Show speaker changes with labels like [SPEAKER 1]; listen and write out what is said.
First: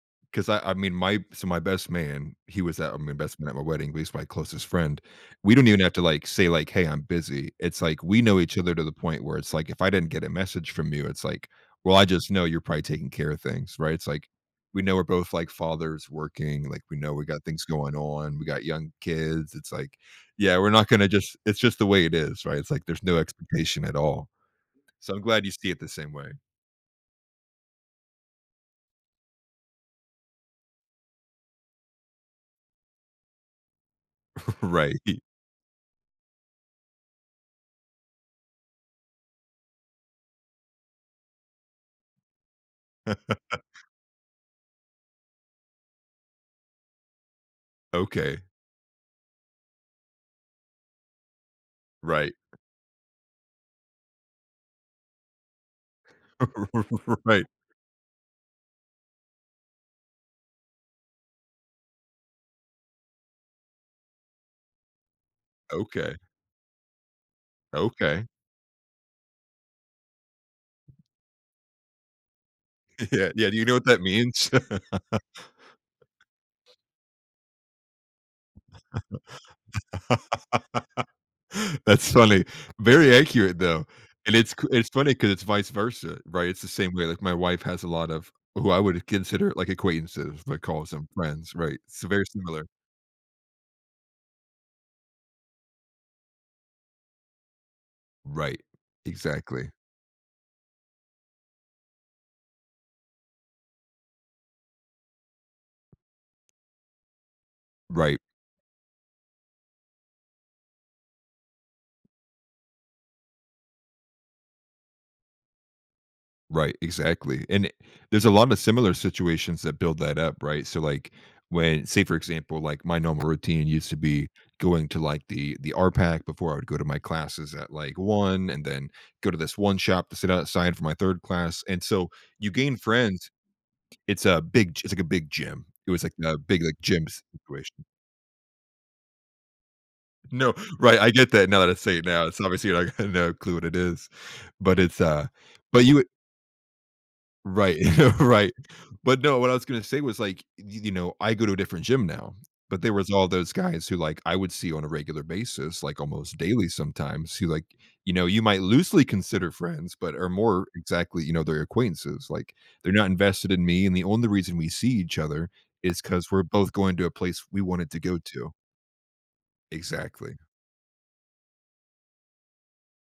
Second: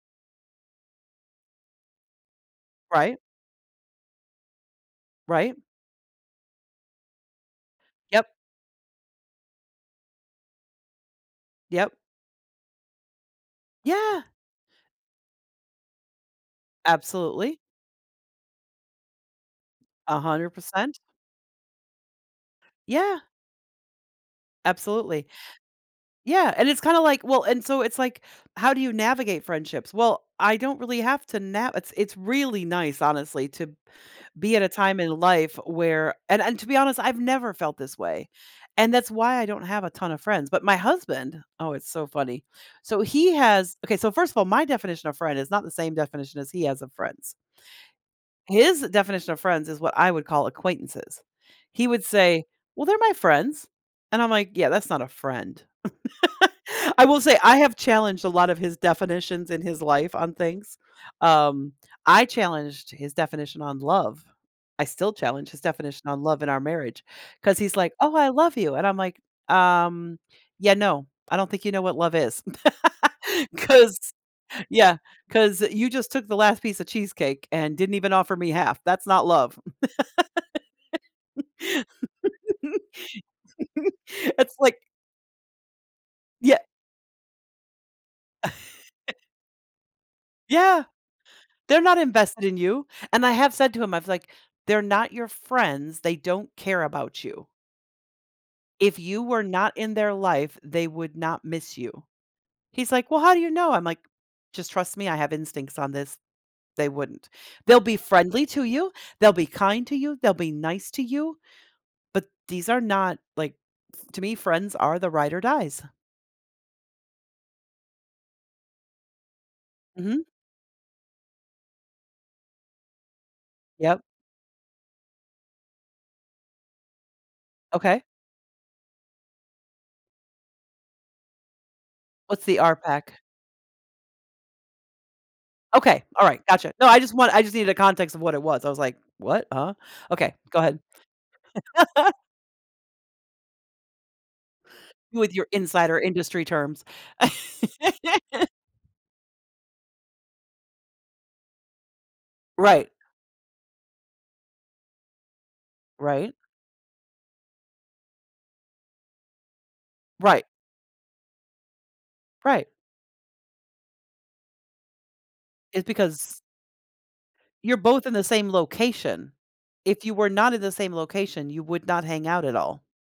[SPEAKER 1] 'Cause I I mean, my so, my best man, he was at my
[SPEAKER 2] Right.
[SPEAKER 1] best man at my wedding, but he's my closest friend. We
[SPEAKER 2] Right.
[SPEAKER 1] don't even have to, like, say, like, "Hey, I'm busy." It's ,like, we
[SPEAKER 2] Yep.
[SPEAKER 1] know each other to the point where it's, like, if I didn't get a message from you, it's, like,
[SPEAKER 2] Yep.
[SPEAKER 1] well, I just know you're probably taking care of things, right? It's,
[SPEAKER 2] Yeah.
[SPEAKER 1] like, we know we're both, like, fathers working, like, we know we got
[SPEAKER 2] Absolutely.
[SPEAKER 1] things going on, we got young kids, it's, like
[SPEAKER 2] a hundred
[SPEAKER 1] yeah, we're not
[SPEAKER 2] percent
[SPEAKER 1] gonna just it's just the way it is, right? It's, like, there's no
[SPEAKER 2] Yeah.
[SPEAKER 1] expectation at all, so, I'm
[SPEAKER 2] Absolutely.
[SPEAKER 1] glad you see it the same way.
[SPEAKER 2] Yeah, and it's kinda, like, well and so, it's like, how do you navigate friendships? Well, I don't really have to na it's it's really nice, honestly, to be at a
[SPEAKER 1] Right,
[SPEAKER 2] time in
[SPEAKER 1] he
[SPEAKER 2] life where and and, to be honest, I've never felt this way, and that's why I don't have a ton of friends, but my husband oh, it's so funny. So, he has okay, so, first of all, my definition of friend is not the same definition as he has of friends
[SPEAKER 1] Okay.
[SPEAKER 2] His definition of friends is what I would call acquaintances. He would
[SPEAKER 1] Right.
[SPEAKER 2] say, "Well, they're my friends." And I'm, like, "Yeah, that's not a friend." I will say,
[SPEAKER 1] Right.
[SPEAKER 2] I have challenged a lot of his definitions in his life on things. Um, I challenged his definition on love. I still challenge his definition
[SPEAKER 1] Okay.
[SPEAKER 2] on love in our marriage, 'cause he's, like, "Oh,
[SPEAKER 1] Okay.
[SPEAKER 2] I love you." And I'm, like, "Um, yeah, no I don't think you know what love is."
[SPEAKER 1] Yeah, yeah do you know what
[SPEAKER 2] 'Cause
[SPEAKER 1] that means?
[SPEAKER 2] Yeah 'cause you just took the last piece of cheesecake and didn't even offer me half that's not love.
[SPEAKER 1] That's funny. Very accurate, though. And it's
[SPEAKER 2] It's,
[SPEAKER 1] c
[SPEAKER 2] like
[SPEAKER 1] it's funny 'cause it's vice versa, right?
[SPEAKER 2] Yeah
[SPEAKER 1] It's the same way, like, my wife has a lot of who I would consider, like, acquaintances, but
[SPEAKER 2] Yeah!
[SPEAKER 1] calls them friends, right?
[SPEAKER 2] They're not
[SPEAKER 1] It's very
[SPEAKER 2] invested in
[SPEAKER 1] similar.
[SPEAKER 2] you, and I have said to him, I was, like, "They're not your friends. They don't care about you"
[SPEAKER 1] Right.
[SPEAKER 2] "if you were not
[SPEAKER 1] Exactly.
[SPEAKER 2] in their life, they would not miss you." He's, like, "Well, how do you know?" I'm, like, "Just trust me. I have instincts on this they wouldn't. They'll be
[SPEAKER 1] Right.
[SPEAKER 2] friendly to you, they'll be kind to you, they'll be nice to you, but these are not, like" to me, friends are the ride or dies.
[SPEAKER 1] Right, exactly, and there's a lot of similar situations that build that
[SPEAKER 2] Mhm.
[SPEAKER 1] up, right? So, like, when say, for example, like, my normal routine used to
[SPEAKER 2] Yep.
[SPEAKER 1] be going to, like, the the RPAC before I would go to my classes at, like
[SPEAKER 2] Okay.
[SPEAKER 1] 1, and then go to this one shop to sit outside for my 3rd class, and so,
[SPEAKER 2] What's
[SPEAKER 1] you
[SPEAKER 2] the
[SPEAKER 1] gain
[SPEAKER 2] RPAC?
[SPEAKER 1] friends It's a big g it's, like, a big gym, it was,
[SPEAKER 2] Okay,
[SPEAKER 1] like, a
[SPEAKER 2] alright,
[SPEAKER 1] big,
[SPEAKER 2] gotcha
[SPEAKER 1] like,
[SPEAKER 2] no, I
[SPEAKER 1] gym
[SPEAKER 2] just want I just needed a
[SPEAKER 1] situation
[SPEAKER 2] context of what it was. I was, like, "What? Uh?" Okay,
[SPEAKER 1] No,
[SPEAKER 2] go ahead.
[SPEAKER 1] right, I get that, now that I say it now, it's obviously, like, no clue what it is, but it's a
[SPEAKER 2] With your
[SPEAKER 1] but you
[SPEAKER 2] insider
[SPEAKER 1] w
[SPEAKER 2] industry terms.
[SPEAKER 1] Right Right. But no, what I was gonna say was, like, y y you know, I go to a different gym now, but
[SPEAKER 2] Right.
[SPEAKER 1] there was all those guys who, like, I would see on a regular basis, like,
[SPEAKER 2] Right.
[SPEAKER 1] almost daily sometimes who, like, you know, you might loosely consider friends, but are
[SPEAKER 2] Right.
[SPEAKER 1] more exactly, you know, they're acquaintances. Like,
[SPEAKER 2] Right.
[SPEAKER 1] they're not invested in me, and the only reason we see each other
[SPEAKER 2] Is
[SPEAKER 1] is 'cause
[SPEAKER 2] because
[SPEAKER 1] we're both going to a place we
[SPEAKER 2] You're
[SPEAKER 1] wanted to
[SPEAKER 2] both in
[SPEAKER 1] go
[SPEAKER 2] the same
[SPEAKER 1] to.
[SPEAKER 2] location. If you were
[SPEAKER 1] Exactly.
[SPEAKER 2] not in the same location, you would not hang out at all.